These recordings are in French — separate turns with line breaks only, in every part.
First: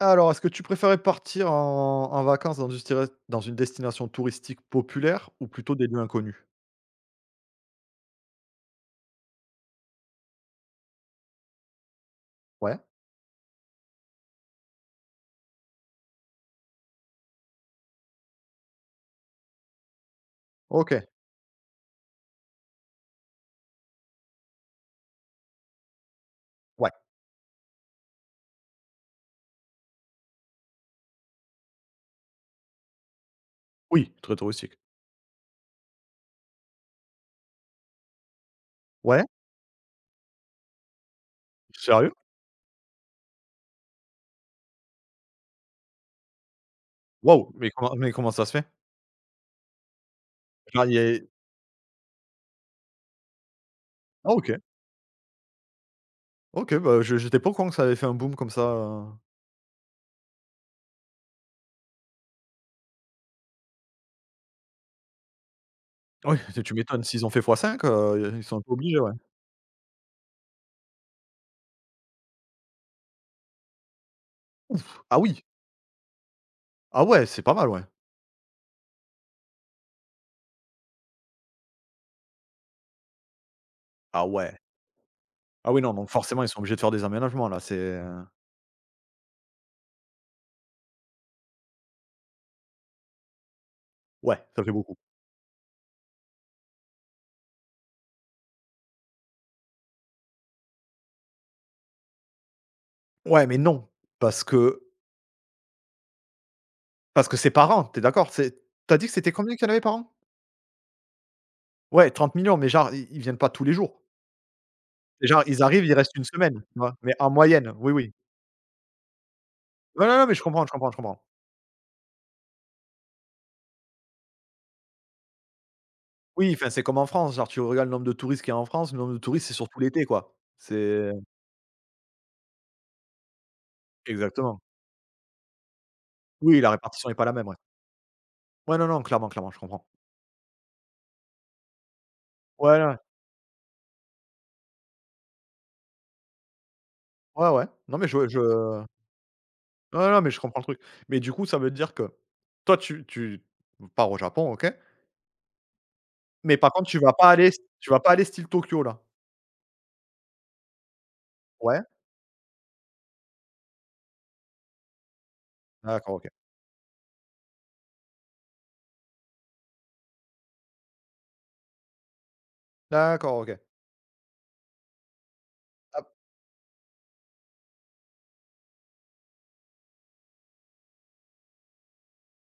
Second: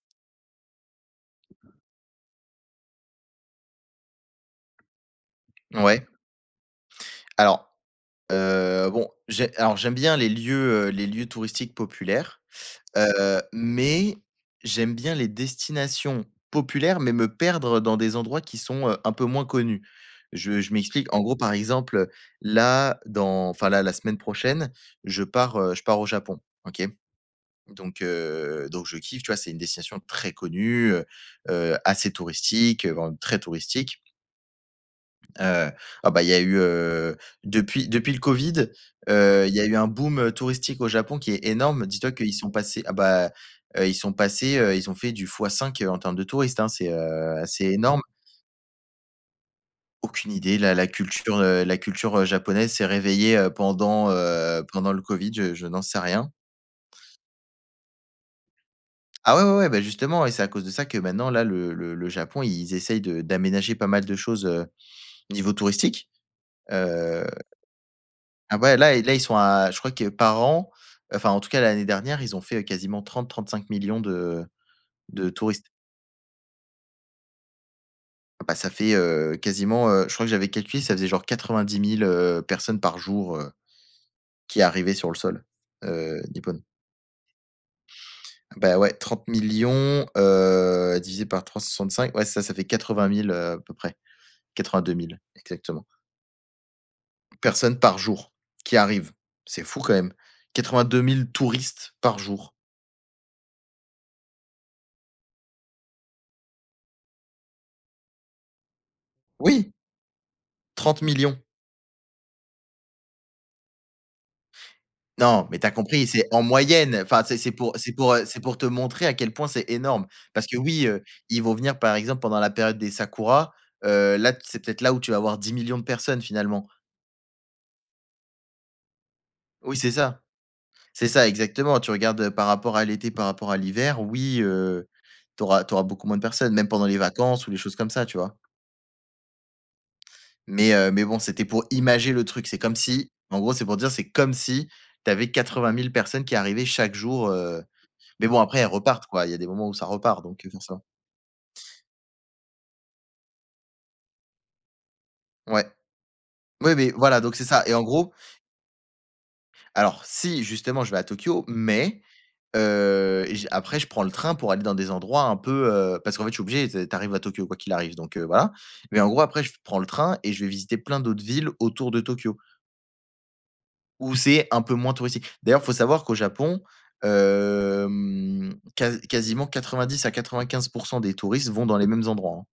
Alors, est-ce que tu préférais partir en vacances dans une destination touristique populaire ou plutôt des lieux
Ouais.
inconnus?
Alors, j'aime bien les lieux touristiques populaires,
Ouais,
mais j'aime bien les destinations populaires, mais me perdre dans des endroits qui sont, un peu moins connus. Je
OK.
m'explique. En gros, par exemple, là, dans enfin là, la semaine prochaine, je pars au Japon, OK?
Ouais.
Donc je kiffe, tu vois? C'est une destination très connue, assez touristique, vraiment très touristique.
Oui, très touristique.
Heu, ah bah, il y a eu, depuis le Covid,
Ouais?
il y a eu un boom touristique au Japon qui est énorme.
Sérieux?
Dis-toi qu'ils sont passés ah bah, ils sont passés, ils ont fait du fois 5, en termes de touristes, hein. C'est, heu,
Waouh,
c'est
mais comment
énorme.
mais comment ça se fait?
Aucune idée, la
Genre
la
il y a
culture, heu, la culture, japonaise s'est réveillée, pendant,
Ah, OK,
heu, pendant le Covid, je n'en sais rien.
OK, bah, je j'étais pas au courant que ça avait fait un boom comme ça,
Ah ouais, ouais, ouais, bah, justement, et c'est à cause de ça que maintenant, là, le Japon, ils essayent de d'aménager pas mal de choses, niveau touristique.
oui, tu m'étonnes s'ils
heu
ont fait fois cinq, ils sont
Ah
un peu
ouais, là,
obligés,
et
ouais.
là, ils sont à, je crois que, par an, enfin, en tout cas, l'année dernière, ils ont fait, quasiment 35 millions de
Ah oui?
touristes.
Ah ouais, c'est pas mal, ouais.
Ah bah, ça fait, quasiment, je crois que j'avais calculé, ça faisait genre 90 000, personnes par jour,
Ah ouais.
qui arrivaient sur le sol,
Ah oui, non, donc forcément, ils sont
nippon.
obligés de faire des aménagements là,
Bah, ouais, 30 millions 000, divisé par cinq, ouais, ça fait 80 000, à peu près,
ouais, ça fait
quatre-vingt deux
beaucoup.
mille exactement. Personnes par jour qui arrivent. C'est fou quand même. 82 000 touristes par jour.
Ouais, mais non, parce que Parce que c'est par an, tu d'accord? C'est Tu dit que c'était combien qu'il y en
Oui,
avait par an?
30 millions.
Ouais, 30 millions, mais genre ils viennent pas tous les jours. C'est genre
Non, mais
ils
tu as
arrivent, ils
compris,
restent une
c'est en
semaine, tu vois?
moyenne.
Mais
Enfin,
en
c'est c'est
moyenne,
pour
oui,
c'est
oui.
pour, heu, c'est pour te montrer à quel point c'est
Non,
énorme.
non, non, mais je
Parce que
comprends, je
oui,
comprends, je comprends.
ils vont venir, par exemple, pendant la période des Sakura. Là, c'est peut-être là où tu vas avoir 10 millions de personnes,
Oui, enfin,
finalement.
c'est comme en France, genre tu regardes le nombre de touristes qu'il y a en France, le nombre de touristes, c'est
Oui,
surtout
c'est
l'été,
ça.
quoi.
C'est
C'est
ça, exactement. Tu regardes, par rapport à l'été, par rapport à l'hiver, oui,
Exactement.
tu auras beaucoup moins de personnes,
Oui,
même
la
pendant les
répartition n'est pas la même,
vacances ou
ouais.
les choses comme ça, tu vois?
Ouais, non, non, clairement, clairement, je comprends.
Mais bon, c'était pour imager le truc. C'est comme
Ouais, ouais,
si, en gros, c'est pour dire, c'est comme si tu avais 20 000 personnes qui arrivaient chaque jour,
ouais, ouais,
heu.
ouais. Non, mais
Mais
je
bon, après elles repartent, quoi, il y a des moments où ça
non, non,
repart,
mais je
donc
comprends le truc.
forcément.
Mais du coup, ça veut dire que toi, tu pars au Japon, OK,
Ouais.
mais par
Oui,
contre,
mais
tu vas
voilà,
pas
donc c'est
aller
ça, et en
tu vas
gros,
pas aller style Tokyo, là?
alors si, justement, je vais à Tokyo,
Ouais?
mais, j après je prends le train pour aller dans des endroits un peu,
D'accord,
parce qu'en
OK.
fait je suis obligé, tu sais, à Tokyo, quoi qu'il arrive, donc voilà. Mais en gros, après, je prends le train et je vais visiter plein d'autres villes autour de Tokyo,
D'accord, OK.
où c'est un peu moins touristique. D'ailleurs, faut savoir
Ap
qu'au Japon, quasiment 90 à 95 des touristes vont dans les mêmes endroits, hein.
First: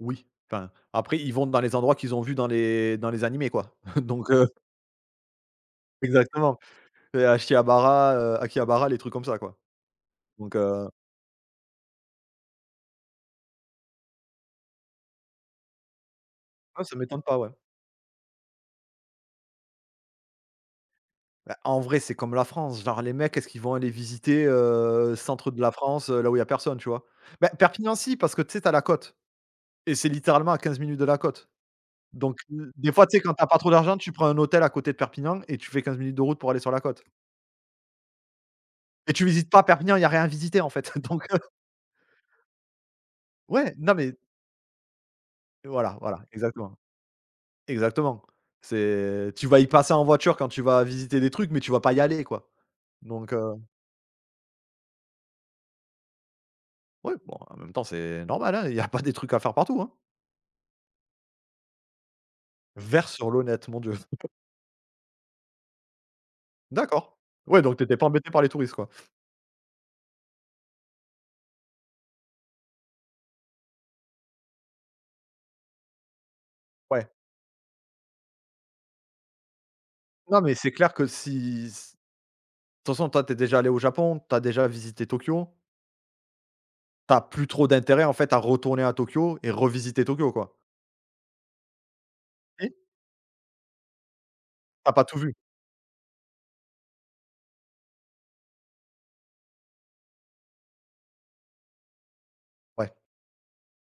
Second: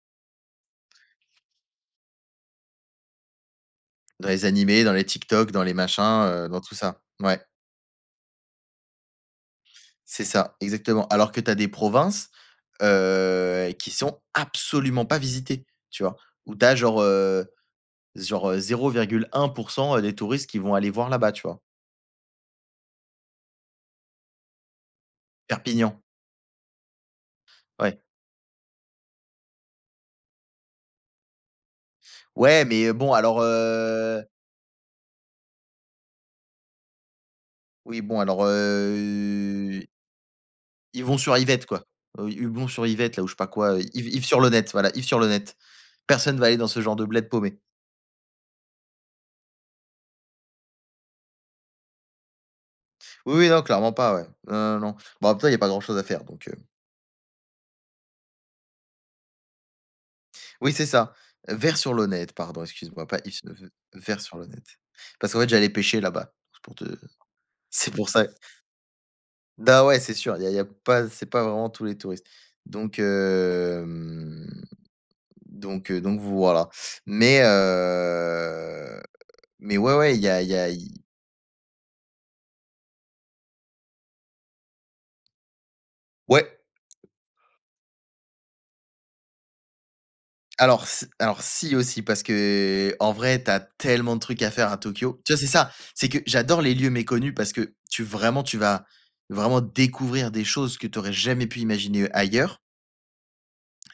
Oui, enfin, après ils vont dans les endroits qu'ils ont vus dans les animés, quoi. Donc
Dans les animés, dans les TikTok, dans les machins,
exactement,
dans tout ça.
et
Ouais,
Akihabara, les trucs comme ça, quoi.
c'est
Donc
ça,
heu,
exactement. Alors que tu as des provinces, qui sont absolument pas visitées, tu vois? Où tu as
Ah, ça
genre,
m'étonne pas, ouais.
0,1 des touristes qui vont aller voir là-bas, tu
Bah,
vois?
en vrai, c'est comme la France, genre les mecs, est-ce qu'ils vont aller visiter centre de la
Perpignan,
France, là où il y a personne, tu vois? Bah, Perpignan
ouais.
si, parce que tu sais, t'as la côte et c'est littéralement à 15 minutes de la côte. Donc
Ouais,
heu,
mais,
des fois,
bon
tu sais, quand
alors,
t'as pas trop d'argent, tu prends un hôtel à côté de Perpignan et tu fais 15 minutes de route pour aller sur la côte,
oui, bon alors,
et tu visites pas Perpignan, il y a rien à visiter, en fait.
Yvon-sur-Yvette, quoi. Yvon-sur-Yvette là, ou je sais pas
Ouais,
quoi,
non, mais
Yves-sur-Lonette, voilà, Yves-sur-Lonette.
voilà, voilà,
Personne va aller dans
exactement,
ce genre de bled paumé.
exactement. C'est Tu vas y passer en voiture quand tu vas visiter des trucs, mais tu vas pas y aller, quoi. Donc
Oui, oui,
heu,
non, clairement pas, ouais. Non, non, non. Bon, après, il y a pas grand-chose à faire, donc
ouais, bon, en même temps, c'est normal, hein, il y a pas des trucs à faire partout, hein.
oui, c'est ça. Vers sur le net, pardon, excuse-moi,
Vert
pas
sur l'eau,
ifs,
l'honnête,
v
mon Dieu.
vers sur le net. Parce qu'en fait, j'allais pêcher là-bas, c'est pour te
D'accord. Ouais, donc
c'est
t'étais pas
pour ça.
embêté par les touristes, quoi.
Bah, ouais, c'est sûr, il y a pas, c'est pas vraiment tous les touristes. Donc hem, donc voilà.
Ouais.
Mais heu, mais ouais, ouais, il y
Non,
a
mais
y a
c'est
i
clair que si s de toute façon, toi, t'es déjà allé au Japon, t'as déjà visité Tokyo.
ouais.
T'as plus trop d'intérêt, en fait, à retourner à Tokyo et revisiter Tokyo, quoi.
Alors si, aussi, parce
Si?
que en vrai t'as tellement de trucs à faire à
Tu pas tout
Tokyo. Tu
vu?
vois, c'est ça, c'est que j'adore les lieux méconnus parce que, tu vraiment, tu vas vraiment découvrir des choses que tu aurais jamais pu imaginer ailleurs,
Ouais.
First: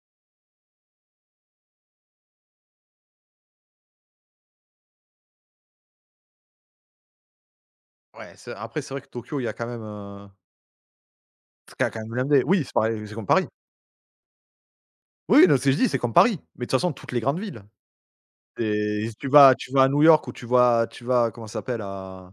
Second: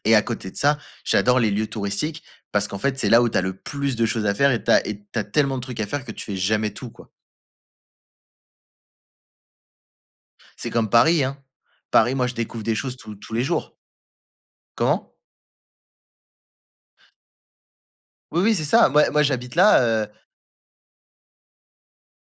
et à côté de ça, j'adore les lieux touristiques parce qu'en fait c'est là où tu as le plus de choses à faire, et tu as et tu tellement de trucs à faire que tu fais jamais tout, quoi.
Ouais, c'est après, c'est vrai que Tokyo, il y a quand même
C'est comme Paris, hein.
c'est quand même
Paris, moi, je
blindé. Oui,
découvre
c'est
des choses
pareil, c'est
tous
comme
tous les
Paris.
jours. Comment?
Oui, non, ce que je dis, c'est comme Paris, mais de toute façon toutes les grandes villes.
Oui, oui, c'est ça.
C'est
Moi
Si
moi,
tu
j'habite
vas tu vas à New
là.
York ou tu vas, comment ça s'appelle, à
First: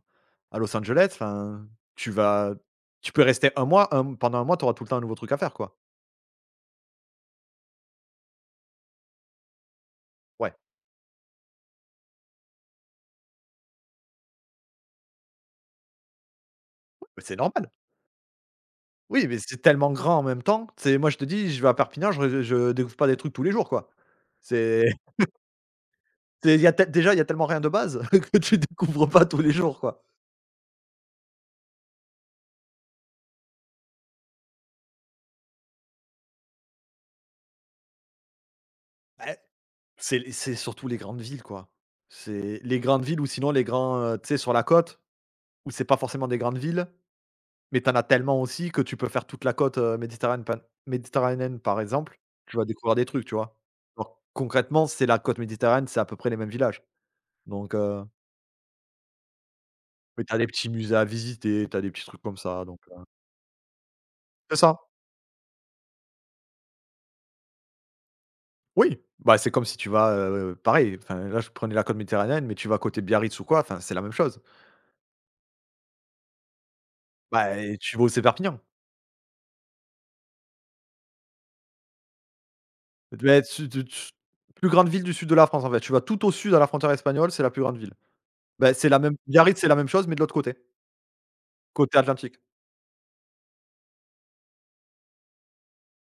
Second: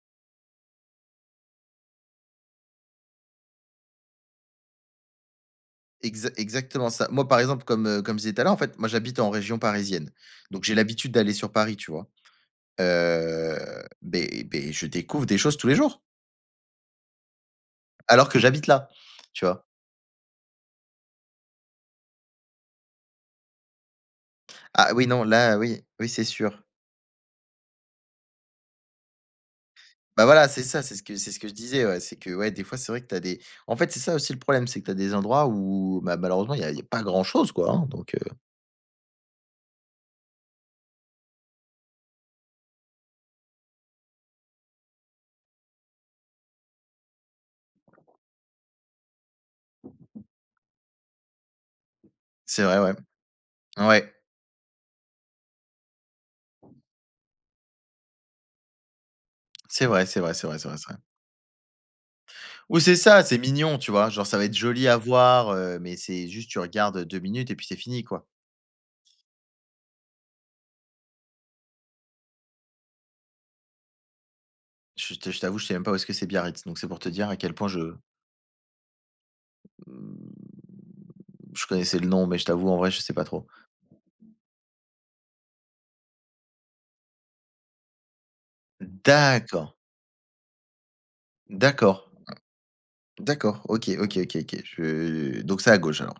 à Los Angeles, enfin, tu vas tu peux rester un mois, un pendant un mois, tu auras tout le temps un nouveau truc à faire, quoi.
Exactement ça. Moi, par exemple, comme, comme je disais tout à l'heure, en fait, moi, j'habite en région parisienne,
Ouais,
donc j'ai l'habitude d'aller sur Paris, tu vois? Je découvre des choses tous les jours,
mais c'est normal.
alors que j'habite là,
Oui, mais
tu
c'est
vois?
tellement grand en même temps. C'est Moi, je te dis, je vais à Perpignan, je découvre pas des trucs tous les jours, quoi. C'est
Ah oui, non, là, oui, oui, c'est sûr.
c'est il y a tel Déjà, il y a tellement rien de base que tu découvres pas tous les jours, quoi.
Bah, voilà, c'est ça, c'est ce que je disais, ouais, c'est que, ouais, des fois, c'est vrai que tu as des, en fait c'est ça aussi le problème, c'est que tu as des endroits où, bah, malheureusement, il y a pas grand chose, quoi, hein, donc
Bah, c'est surtout les grandes villes, quoi. C'est les grandes villes ou sinon les grands, tu sais, sur la côte. Où c'est pas forcément des grandes villes, mais t'en as tellement aussi que tu peux faire toute la côte, méditerranéenne, par exemple, tu
c'est
vas
vrai, ouais.
découvrir des trucs, tu vois?
Ouais,
Alors, concrètement, c'est la côte méditerranéenne, c'est à peu près les mêmes villages, donc
c'est vrai, c'est
mais
vrai,
tu des
c'est vrai, c'est
petits
vrai, c'est
musées
vrai.
à visiter, t'as des petits trucs comme ça, donc
Oui, c'est ça, c'est mignon, tu vois? Genre, ça va être
c'est ça.
joli à voir, mais c'est juste tu regardes 2 minutes et puis c'est fini, quoi.
Oui, bah, c'est comme si tu vas, pareil, enfin, là, je prenais la côte méditerranéenne, mais tu vas côté Biarritz ou quoi, enfin, c'est la même chose.
Je t'avoue, je sais même pas où est-ce que c'est Biarritz, donc c'est pour te dire à quel
Bah,
point
et
je,
tu vas aussi Perpignan.
mmh, je connaissais le nom, mais je t'avoue, en vrai, je sais pas
Beh,
trop.
tu tu tu plus grande ville du sud de la France, en fait. Tu vas tout au sud à la frontière espagnole, c'est la plus grande ville. Bah, c'est la même, Biarritz, c'est
D'accord,
la même chose, mais de l'autre côté. Côté
d'accord,
Atlantique.
d'accord, OK, OK, OK, OK, je, donc c'est à gauche, alors.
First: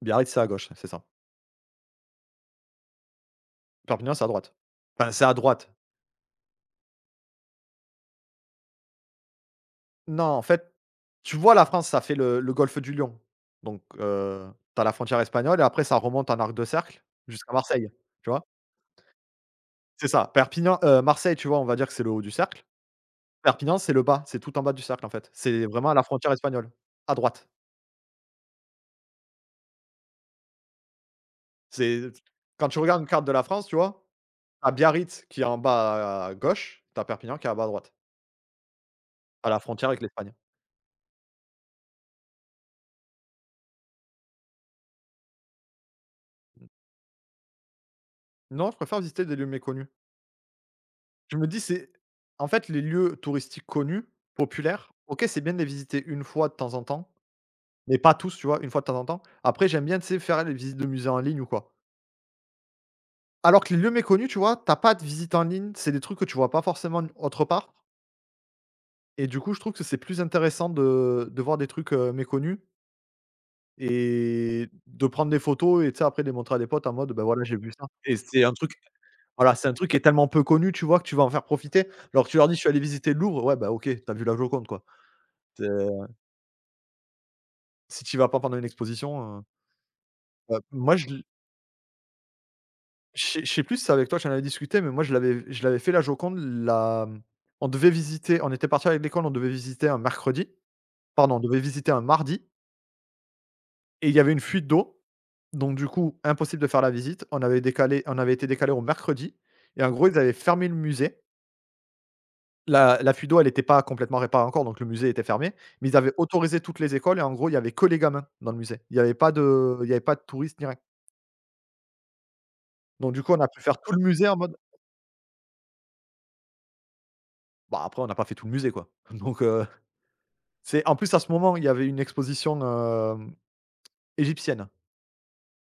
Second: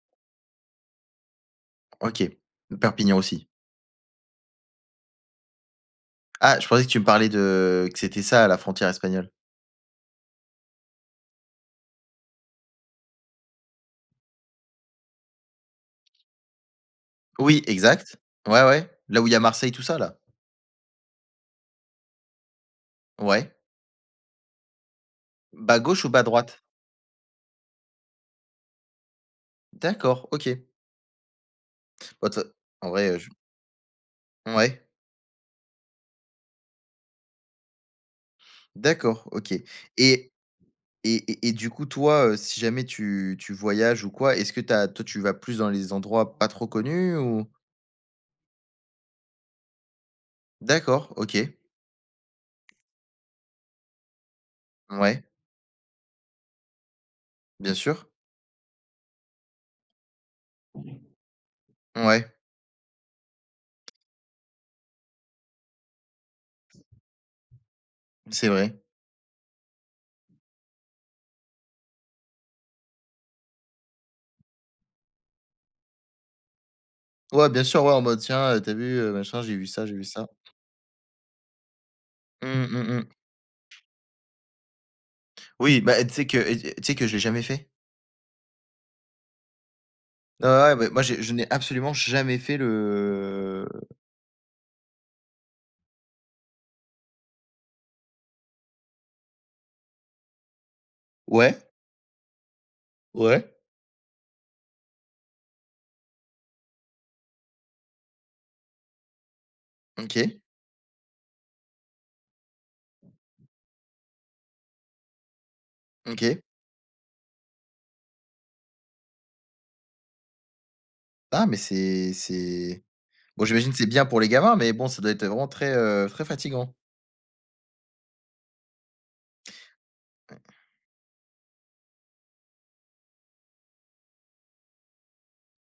Biarritz, c'est à gauche, c'est ça.
OK. Perpignan aussi.
Perpignan, c'est à droite. Enfin, c'est à droite.
Ah, je pensais que tu me parlais de, que c'était ça, la frontière espagnole.
Non, en fait, tu vois la France, ça fait le golfe du Lion. Donc, tu as la frontière espagnole et après ça remonte en arc de cercle jusqu'à
Oui,
Marseille,
exact.
tu vois?
Ouais, ouais, là où il y a Marseille, tout ça,
C'est
là?
ça. Perpignan, Marseille, tu vois, on va dire que c'est le haut du cercle.
Ouais.
Perpignan, c'est le bas, c'est tout en bas du cercle, en fait. C'est
Bas
vraiment à la
gauche ou bas
frontière
droite?
espagnole, à droite.
D'accord, OK.
C'est
Bah, de
quand tu
en
regardes une
vrai,
carte
je,
de la France, tu vois, tu
ouais.
Biarritz qui est en bas à gauche, tu as Perpignan qui est en bas à droite,
D'accord,
à
OK.
la frontière avec l'Espagne.
Et et du coup, toi, si jamais tu voyages ou quoi, est-ce que t'as, toi, tu vas plus dans les endroits pas trop connus, ou?
Non, je préfère visiter des lieux méconnus.
D'accord,
Je me
OK.
dis, c'est en fait, les lieux touristiques connus, populaires, OK,
Ouais,
c'est bien de les visiter une fois de temps en temps,
bien
mais
sûr.
pas tous, tu vois? Une fois de temps en temps. Après, j'aime bien, tu sais, faire les visites de musées en ligne ou quoi.
Ouais,
Alors que les lieux méconnus, tu vois? T'as pas de visite en ligne, c'est des trucs que tu vois pas forcément autre part
c'est vrai.
et du coup, je trouve que c'est plus intéressant de voir des trucs, méconnus et de prendre des photos et tu sais, après, les montrer à des potes en mode: «ben voilà,
Ouais,
j'ai
bien
vu
sûr,
ça»
ouais, en
et
mode:
c'est un
«Tiens,
truc
tu vu, machin, j'ai
voilà,
vu
c'est un
ça,
truc
j'ai
qui est
vu
tellement
ça».
peu connu, tu vois? Que tu vas en faire profiter. Alors que tu leur dis: «Je
Mmh,
suis allé
mmh mh.
visiter le Louvre», ouais, bah, OK, t'as vu la Joconde, quoi. C'est
Oui, bah, tu sais que tu sais que je l'ai jamais fait.
Si tu y vas pas pendant une exposition,
Ouais, ouais, bah,
Moi,
moi, j'ai je n'ai absolument jamais fait
je sais
le,
plus si c'est avec toi que j'en avais discuté, mais moi je l'avais fait la Joconde, la mmh, on devait visiter on était partis avec l'école, on devait visiter un mercredi, pardon, on
ouais,
devait visiter un mardi,
ouais.
et il y avait une fuite d'eau, donc du coup, impossible de faire la visite. On avait été décalé au mercredi, et en gros, ils avaient
OK,
fermé le musée. La fuite d'eau, elle était pas complètement réparée encore, donc le musée était fermé, mais ils avaient
OK.
autorisé toutes les écoles et en gros, il y avait que les gamins dans le musée. Il y avait pas de touristes ni rien,
Ah, mais c'est
donc du coup, on
bon,
a pu
j'imagine que
faire
c'est
tout le
bien pour les
musée en
gamins,
mode.
mais bon, ça doit être vraiment très, très fatigant.
Bah, après, on n'a pas fait tout le musée, quoi. Donc, c'est en plus, à ce moment, il y avait une exposition, égyptienne.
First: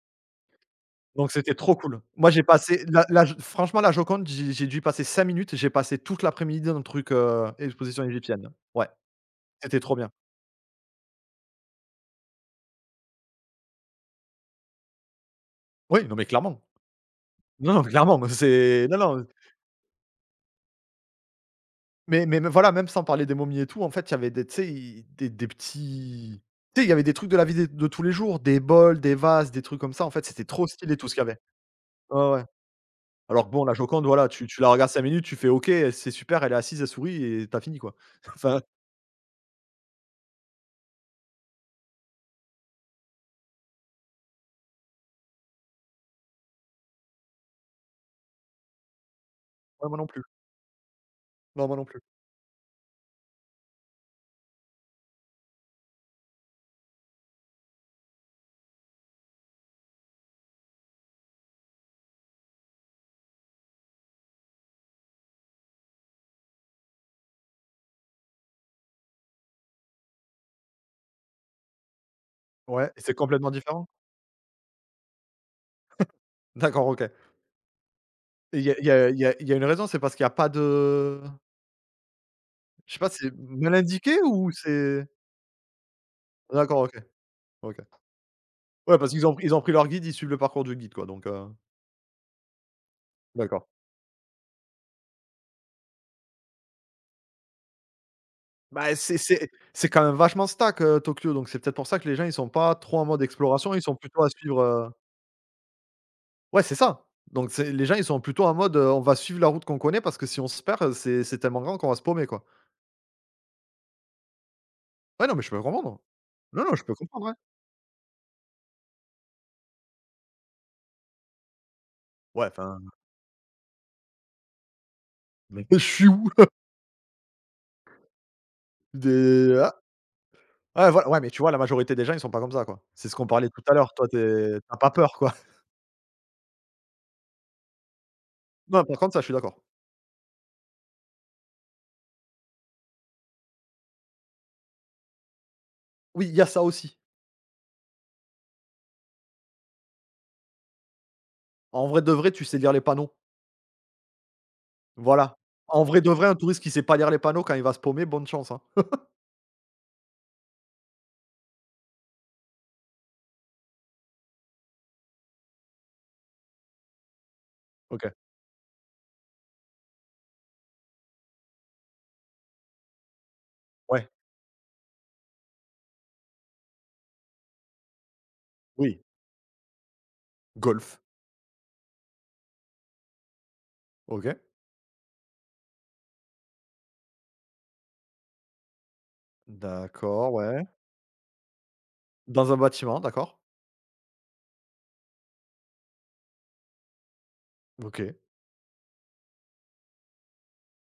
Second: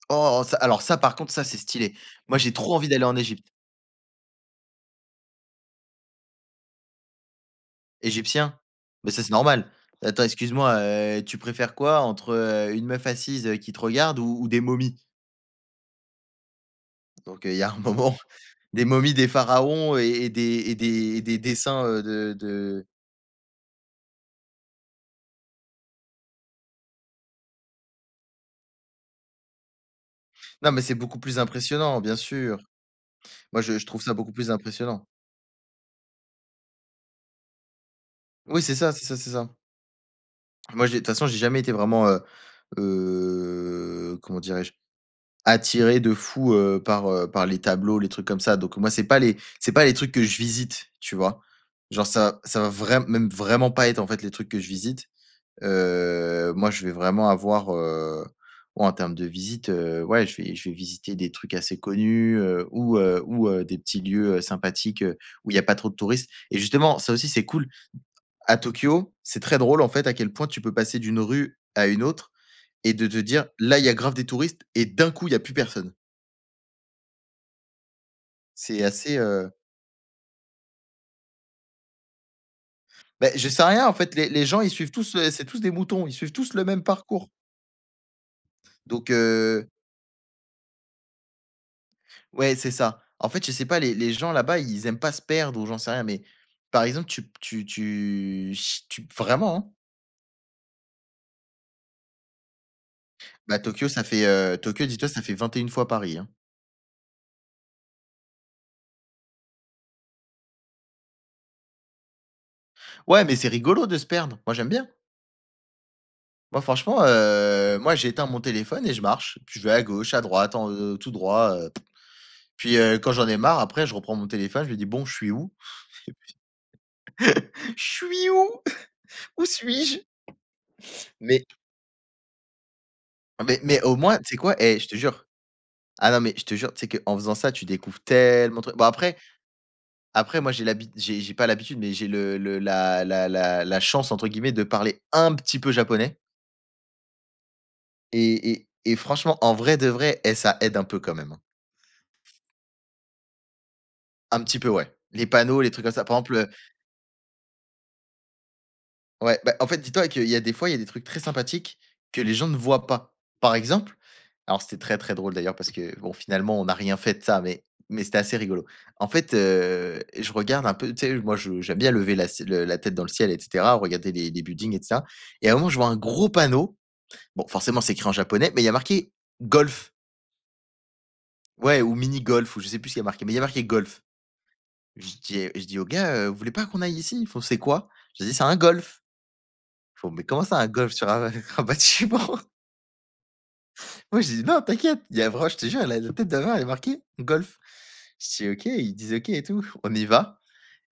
Oh, ça, alors ça, par
Donc
contre, ça,
c'était
c'est
trop
stylé.
cool. Moi,
Moi,
j'ai
j'ai trop
passé
envie d'aller
la
en
la
Égypte.
franchement, la Joconde, j'ai dû y passer 5 minutes. J'ai passé toute l'après-midi dans le truc, exposition égyptienne.
Égyptien?
Ouais,
Mais ça, c'est normal.
c'était trop bien.
Attends, excuse-moi, tu préfères quoi entre, une meuf assise, qui te regarde, ou des momies?
Oui, non, mais clairement.
Donc, il y a
Non,
un
non,
moment,
clairement,
des
c'est non,
momies,
non,
des pharaons et des dessins,
mais voilà,
de
même sans parler des momies et tout, en fait, il y avait des, tu sais, i des petits, tu sais, il y avait des trucs de la vie, des de tous les jours, des bols, des vases, des trucs comme ça. En fait, c'était trop
non, mais c'est
stylé tout ce
beaucoup
qu'il y avait.
plus impressionnant, bien
Ouais, ouais.
sûr.
Alors que
Moi,
bon, la
je trouve
Joconde,
ça
voilà,
beaucoup
tu
plus
tu la regardes 5
impressionnant.
minutes, tu fais: «OK, c'est super, elle est assise, elle sourit» et t'as fini, quoi. Enfin,
Oui, c'est ça, c'est ça, c'est ça. Moi, j'ai, de toute façon, j'ai jamais été vraiment, comment dirais-je? Attiré de fou, par les tableaux, les trucs comme ça, donc moi, c'est pas
ouais,
les
moi non
trucs
plus.
que je visite, tu vois?
Non, moi non plus.
Genre, ça va vraiment, même vraiment pas être, en fait, les trucs que je visite. Moi, je vais vraiment avoir, ouais, en termes de visite, ouais, je vais visiter des trucs assez connus, ou, des petits lieux, sympathiques, où il y a pas trop de touristes, et justement, ça aussi, c'est cool. À Tokyo, c'est très drôle, en fait, à quel point tu peux passer d'une rue à une autre
Ouais,
et
et
de
c'est
te dire:
complètement
«Là, il
différent?
y a grave des touristes», et d'un coup, il y a plus personne.
D'accord, OK. Et
C'est
il
assez,
y a il y a une raison, c'est parce qu'il y a pas de, je sais pas, c'est
beh, je sais
mal
rien, en fait,
indiqué
les
ou
gens, ils suivent
c'est
tous, c'est tous des moutons, ils suivent tous le même
d'accord, OK,
parcours.
OK. Ouais, parce
Donc
qu'ils ont pris leur guide, ils suivent le parcours du guide, quoi, donc
ouais, c'est ça. En fait, je sais
d'accord.
pas, les gens là-bas, ils aiment pas se perdre, ou j'en sais rien, mais par exemple, tu tu tu ch
Bah,
tu vraiment, hein,
c'est quand même vachement stack, Tokyo, donc c'est peut-être pour ça que les gens, ils sont pas trop en mode
bah,
exploration, ils
Tokyo,
sont
ça
plutôt
fait,
à suivre,
Tokyo, dis-toi, ça fait 21 fois Paris, hein.
ouais, c'est ça. Donc c'est les gens, ils sont plutôt en mode, on va suivre la route qu'on connaît parce que si on se perd, c'est tellement grand qu'on va se paumer, quoi.
Ouais, mais c'est rigolo de se perdre. Moi, j'aime bien.
Ouais, non, mais je peux comprendre.
Moi,
Non, non, je peux
franchement,
comprendre, ouais.
moi, j'éteins mon téléphone et je marche. Puis je vais à gauche, à droite, en, tout droit,
Ouais,
puis,
enfin,
quand j'en ai marre, après, je reprends mon téléphone, je me dis: «Bon, je suis où?
mais je suis où?
Je suis où?» Où
Des ah!
suis-je?
Ouais, voilà, ouais, mais tu
Mais
vois, la majorité des gens, ils sont pas comme ça, quoi. C'est ce qu'on parlait
mais
tout à
mais
l'heure,
au
toi,
moins,
tu
tu sais quoi?
es
Eh, je
pas
te
peur,
jure.
quoi.
Ah non, mais je te jure, tu sais qu'en faisant ça, tu découvres tellement de trucs.
Non,
Bon
par contre,
après
ça, je suis d'accord.
après moi j'ai pas l'habitude, mais j'ai le la «chance» entre guillemets de parler un petit peu japonais
Oui, il y a ça aussi.
et franchement en vrai de vrai, ça aide un peu quand même, hein.
En vrai de vrai, tu sais lire les panneaux.
Un petit peu ouais. Les
Voilà.
panneaux, les
En
trucs comme
vrai
ça.
de
Par
vrai, un
exemple,
touriste qui sait pas lire les panneaux, quand il va se paumer, bonne chance, hein.
ouais, bah, en fait, dis-toi qu'il y a des fois, il y a des trucs très sympathiques que les gens ne voient pas. Par exemple, alors c'était très, très drôle d'ailleurs parce que bon, finalement, on n'a rien fait de ça, mais
OK.
c'était assez rigolo. En fait, je regarde un peu, tu sais, moi je j'aime bien lever la tête dans le ciel et cetera,
Ouais,
regarder les buildings et cetera et à un moment, je vois un gros panneau. Bon, forcément, c'est écrit en japonais, mais il y a
oui.
marqué golf.
Golf.
Ouais ou mini golf ou je sais plus ce qu'il y a marqué, mais il y a marqué golf.
OK.
Je dis au gars: Vous voulez pas qu'on aille ici?» Ils font: «C'est quoi?» Je dis: «C'est un golf». Faut mais
D'accord,
comment ça
ouais.
un golf sur un un bâtiment?
Dans un bâtiment, d'accord.
Moi, je dis «Non, t'inquiète». Il y a vraiment, je te jure, la tête de ma mère, elle est marquée golf.
OK.
Je dis: «OK». Ils disent: «OK» et tout. On y va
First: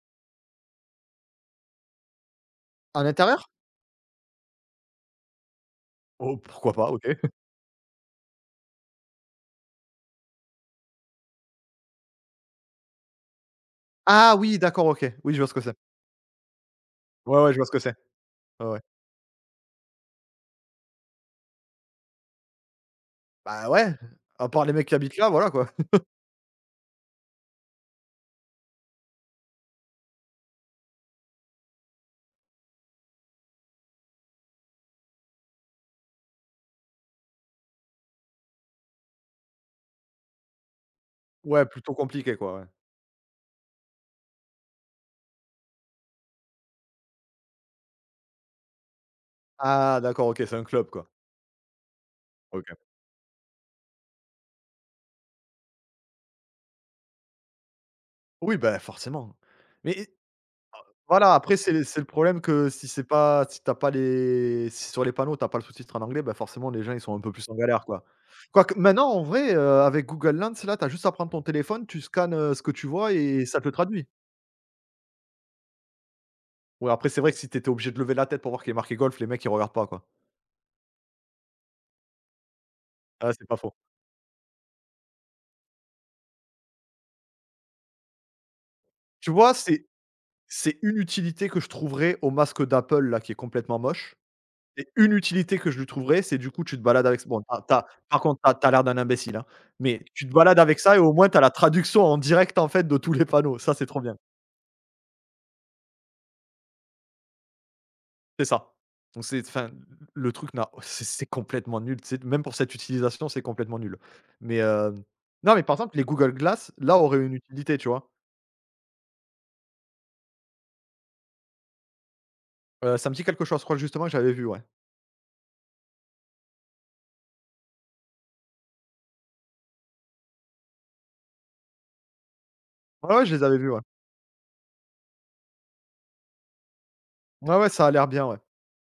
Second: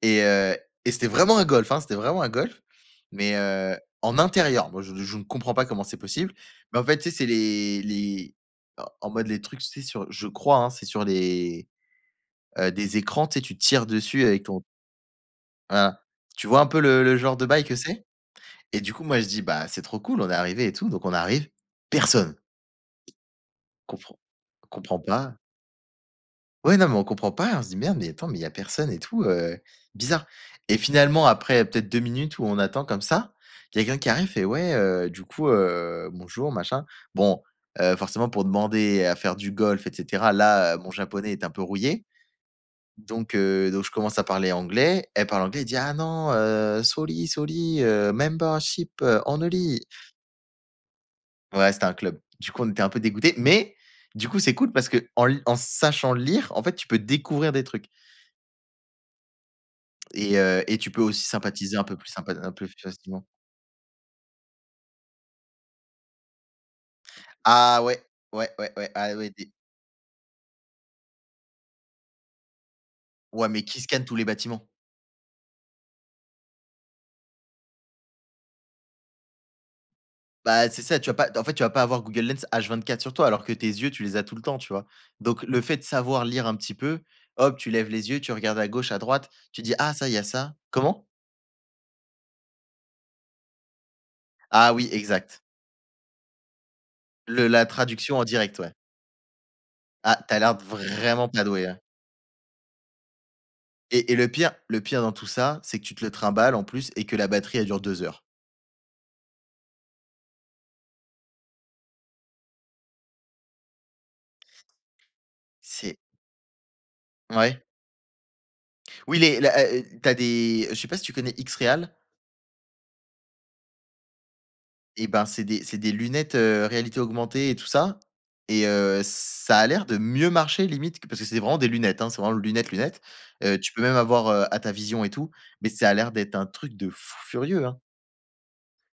et heu et c'était vraiment un golf, hein, c'était vraiment un golf,
À
mais
l'intérieur?
en intérieur. Moi, je ne comprends pas comment c'est possible,
Oh, pourquoi
mais en
pas,
fait,
OK.
tu sais, c'est les en mode les trucs, tu sais, sur je crois, hein, c'est sur les, des écrans, tu sais, tu tires dessus
Ah
avec
oui,
ton
d'accord, OK. Oui, je vois ce que c'est.
voilà. Tu vois un peu le genre
Ouais,
de
ouais, je
bail
vois ce
que
que c'est.
c'est?
Ouais, ouais.
Et du coup, moi, je dis: «Bah, c'est trop cool». On est arrivé et tout, donc on arrive, personne.
Bah ouais,
Comprend
à part les mecs qui
Comprend
habitent là,
pas.
voilà, quoi.
Ouais, non, mais on comprend pas, on se dit: «Merde, mais attends, mais il y a personne et tout, bizarre» et finalement après peut-être 2 minutes où on attend comme ça, il y a quelqu'un qui arrive fait: «Ouais, du coup, bonjour machin». Bon, forcément pour demander à faire du golf et cetera, là, mon japonais est un peu
Ouais, plutôt
rouillé
compliqué, quoi, ouais.
donc je commence à parler anglais, elle parle anglais, elle dit: «Ah non, sorry, sorry, membership only».
Ah d'accord, OK, c'est un club, quoi.
Ouais, c'était un club. Du coup, on
OK.
était un peu dégoûtés, mais du coup, c'est cool parce qu'en li en sachant lire, en fait, tu peux découvrir des trucs
Oui, bah, forcément. Mais
et tu peux aussi
voilà, après c'est le
sympa
problème
un peu
que
plus
si c'est
facilement.
pas si t'as pas les si sur les panneaux, t'as pas le sous-titre en anglais, bah, forcément les gens ils sont un peu plus en
Ah
galère,
ouais,
quoi.
ouais, ouais,
Quoique
ouais,
maintenant
ah
en
ouais, des
vrai, avec Google Lens là, t'as juste à prendre ton téléphone, tu scannes, ce que tu vois et
ouais,
ça
mais
te le
qui scanne
traduit.
tous les bâtiments?
Ouais, après, c'est vrai que si t'étais obligé de lever la tête pour voir qu'il est marqué golf, les mecs, ils regardent pas, quoi.
Bah, c'est ça, tu vas pas en fait, tu vas pas avoir Google Lens H24 sur toi,
Ah,
alors
c'est
que
pas
tes
faux.
yeux, tu les as tout le temps, tu vois? Donc le fait de savoir lire un petit peu, hop, tu lèves les yeux, tu regardes à gauche, à droite,
Tu vois,
tu dis:
c'est
«Ah ça, il y a ça».
c'est une
Comment?
utilité que je trouverais au masque d'Apple, là, qui est complètement moche
Ah
et
oui,
une
exact.
utilité que je lui trouverais, c'est du coup, tu te balades avec bon,
Le la
t'as as
traduction
par
en
contre,
direct,
t'as as
ouais.
l'air d'un imbécile, hein, mais
Ah,
tu te
t'as l'air
balades
de
avec ça et au moins,
vraiment
t'as
pas
la
doué, hein.
traduction en direct, en fait, de tous les panneaux. Ça, c'est trop
Et
bien.
le pire dans tout ça, c'est que tu te le trimbales en plus et que la batterie elle dure 2 heures.
C'est ça. Donc c'est enfin, le truc n'a c'est c'est complètement nul. C'est même pour cette utilisation, c'est complètement nul. Mais, non, mais par exemple,
C'est
les Google Glass, là, auraient une
ouais.
utilité, tu vois?
Oui les la, tu des je sais pas si tu connais X-Real?
Ça me dit quelque chose, je crois justement que j'avais vu, ouais.
Et ben c'est des lunettes, réalité augmentée et tout ça et ça a l'air de mieux marcher limite que parce que c'est vraiment des lunettes, hein, c'est vraiment lunettes, lunettes.
Ouais, ouais, je les avais vus,
Tu
ouais.
peux même avoir, à ta vision et tout, mais ça a l'air d'être un truc de fou
Ouais,
furieux,
ouais,
hein.
ça a l'air bien, ouais.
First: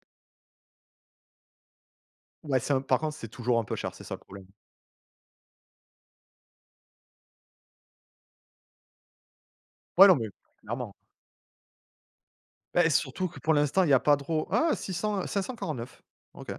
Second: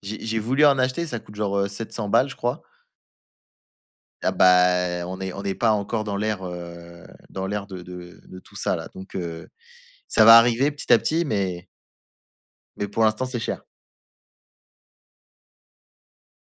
J'ai voulu en acheter, ça coûte genre, 700 balles je
Ouais,
crois.
c'est un par contre, c'est toujours un peu cher, c'est ça le
Ah
problème.
bah, on n'est pas encore dans l'ère de tout ça là, donc
Ouais, non,
ça
mais
va arriver petit
clairement.
à petit, mais
Beh,
pour l'instant,
surtout que
c'est
pour
cher.
l'instant, il y a pas trop ah 600, 549. OK.